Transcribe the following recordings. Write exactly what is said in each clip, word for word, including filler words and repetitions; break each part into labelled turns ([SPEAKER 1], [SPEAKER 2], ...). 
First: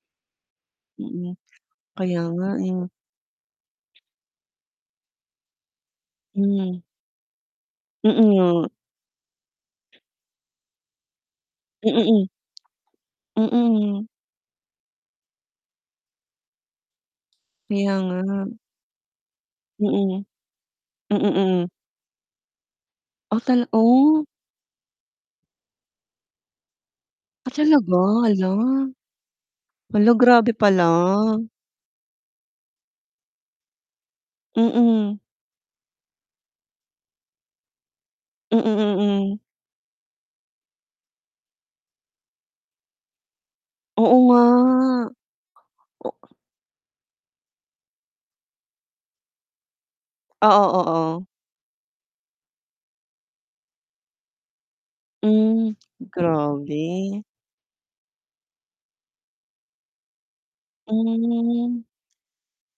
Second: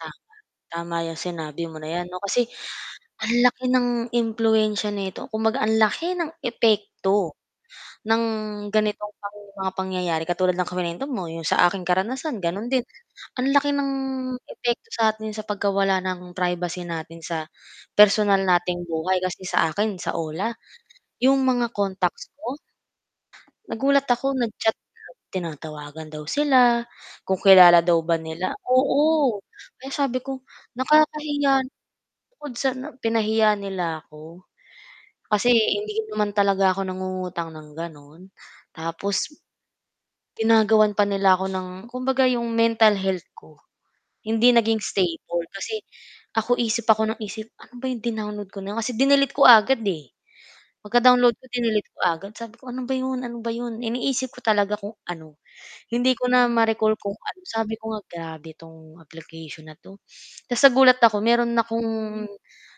[SPEAKER 1] Tama, tama 'yong
[SPEAKER 2] Mm,
[SPEAKER 1] sinabi mo na 'yan 'no,
[SPEAKER 2] kaya nga,
[SPEAKER 1] kasi
[SPEAKER 2] eh.
[SPEAKER 1] ang laki ng impluwensiya nito kumbaga ang laki ng
[SPEAKER 2] Hmm.
[SPEAKER 1] epekto
[SPEAKER 2] Mm
[SPEAKER 1] ng
[SPEAKER 2] nga.
[SPEAKER 1] ganitong pang mga pangyayari, katulad ng kuwento mo 'yong sa aking
[SPEAKER 2] Mm, hmm.
[SPEAKER 1] karanasan gano'n din, ang laki ng
[SPEAKER 2] Mm.
[SPEAKER 1] epekto sa atin sa pagkawala ng privacy natin sa
[SPEAKER 2] Kaya
[SPEAKER 1] personal
[SPEAKER 2] nga.
[SPEAKER 1] nating buhay kasi sa akin sa
[SPEAKER 2] Mm,
[SPEAKER 1] O-L-A
[SPEAKER 2] mm,
[SPEAKER 1] 'yong
[SPEAKER 2] mm.
[SPEAKER 1] mga contacts ko
[SPEAKER 2] O tal
[SPEAKER 1] nagulat
[SPEAKER 2] oh!
[SPEAKER 1] ako nag-chat tinatawagan daw sila, kung
[SPEAKER 2] Ah,
[SPEAKER 1] kilala
[SPEAKER 2] talaga
[SPEAKER 1] daw ba
[SPEAKER 2] hala.
[SPEAKER 1] nila oo kaya
[SPEAKER 2] Hala,
[SPEAKER 1] sabi ko
[SPEAKER 2] grabe pala.
[SPEAKER 1] nakakahiya bukod sa pinahiya nila ako,
[SPEAKER 2] Mm.
[SPEAKER 1] kasi hindi naman talaga ako nangungutang ng gano'n,
[SPEAKER 2] Mm,
[SPEAKER 1] tapos
[SPEAKER 2] mm.
[SPEAKER 1] ginagawan pa nila ako ng kumbaga 'yong mental health ko,
[SPEAKER 2] Oo nga,
[SPEAKER 1] hindi naging stable, kasi
[SPEAKER 2] o
[SPEAKER 1] ako isip ako ng isip ano ba 'yong din-download ko na 'yon, kasi dinilete ko agad, eh,
[SPEAKER 2] Oo,
[SPEAKER 1] pagka
[SPEAKER 2] oo.
[SPEAKER 1] download ko, dinilete ko agad, sabi ko ano ba 'yon, ano ba 'yon, iniisip ko talaga kung ano
[SPEAKER 2] Hmm,
[SPEAKER 1] hindi ko na ma-recall kung
[SPEAKER 2] grabe.
[SPEAKER 1] ano, sabi ko nga grabe tong application na 'to, tapos sa gulat ako meron
[SPEAKER 2] Hmm.
[SPEAKER 1] akong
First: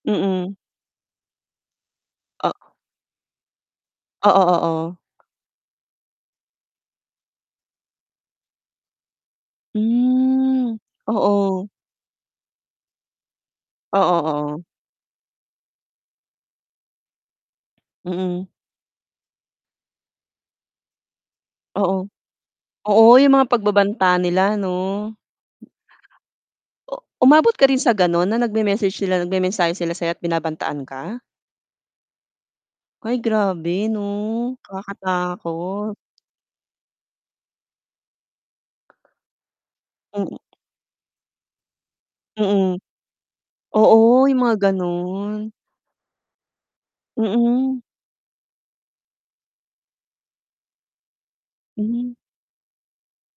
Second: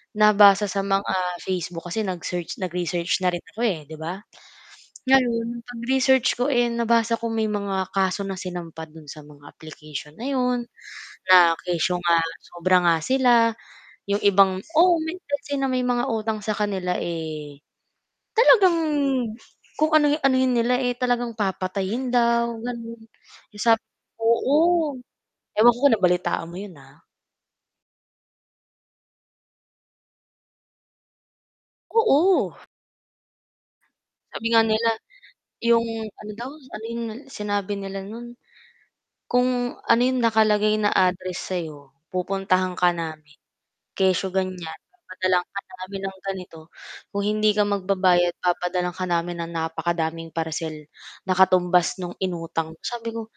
[SPEAKER 2] Mm.
[SPEAKER 1] nabasa sa mga Facebook kasi
[SPEAKER 2] O
[SPEAKER 1] nag-search, nag-research na rin ako, eh, 'di ba,
[SPEAKER 2] Oo, oo.
[SPEAKER 1] ngayon pag-research ko, eh, nabasa ko may mga kaso na sinampa do'n sa mga application na 'yon,
[SPEAKER 2] Hmm,
[SPEAKER 1] na
[SPEAKER 2] oo.
[SPEAKER 1] kesyo nga sobra nga sila
[SPEAKER 2] Oo,
[SPEAKER 1] 'yong ibang
[SPEAKER 2] oo.
[SPEAKER 1] oo kasi may mga utang sa kanila, eh,
[SPEAKER 2] Mm.
[SPEAKER 1] talagang kung ano anuhin nila eh, talagang
[SPEAKER 2] Oo,
[SPEAKER 1] papatayin daw gano'n,
[SPEAKER 2] oo yung mga
[SPEAKER 1] yung sa
[SPEAKER 2] pagbabanta nila 'no.
[SPEAKER 1] oo
[SPEAKER 2] M
[SPEAKER 1] ewan ko kung nabalitaan mo 'yon ha.
[SPEAKER 2] O umabot ka rin sa ganun na nagme-message sila nagmemensahe sila sayo at binabantaan ka?
[SPEAKER 1] Oo.
[SPEAKER 2] Ay grabe 'no,
[SPEAKER 1] Sabi nga nila, yung
[SPEAKER 2] nakakatakot.
[SPEAKER 1] ano daw, ano yung sinabi nila nun, kung ano yung
[SPEAKER 2] Mm.
[SPEAKER 1] nakalagay na address sayo, "Pupuntahan
[SPEAKER 2] Mm,
[SPEAKER 1] ka namin
[SPEAKER 2] oo
[SPEAKER 1] kesyo
[SPEAKER 2] yung mga
[SPEAKER 1] ganyan papadalhan
[SPEAKER 2] ganun.
[SPEAKER 1] ka namin ng ganito kung hindi ka
[SPEAKER 2] Mm.
[SPEAKER 1] magbabayad papadalhan ka namin ng napakadaming parcel, na katumbas nung
[SPEAKER 2] Hm.
[SPEAKER 1] inutang mo", sabi ko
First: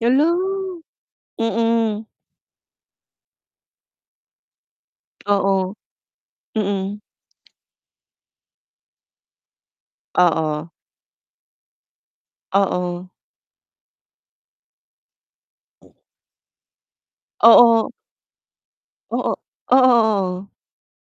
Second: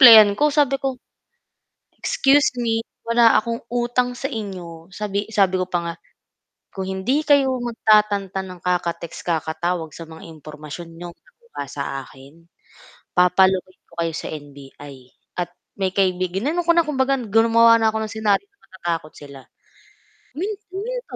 [SPEAKER 2] Yun lang,
[SPEAKER 1] ko, sabi ko
[SPEAKER 2] mm.
[SPEAKER 1] "Excuse me wala akong utang sa inyo" sabi sabi ko
[SPEAKER 2] Oo.
[SPEAKER 1] pa nga "Kung
[SPEAKER 2] Mm.
[SPEAKER 1] hindi kayo magtatantan ng kaka-text kakatawag sa mga
[SPEAKER 2] Oo.
[SPEAKER 1] impormasyon niyong nakuha sa akin
[SPEAKER 2] Oo.
[SPEAKER 1] papa-locate ko kayo sa N-B-I at may kaibigan ginanon ko na kung baga gumawa na
[SPEAKER 2] Oo.
[SPEAKER 1] ako ng scenario na matatakot
[SPEAKER 2] Oo,
[SPEAKER 1] sila
[SPEAKER 2] oo, oo.
[SPEAKER 1] humin huminto."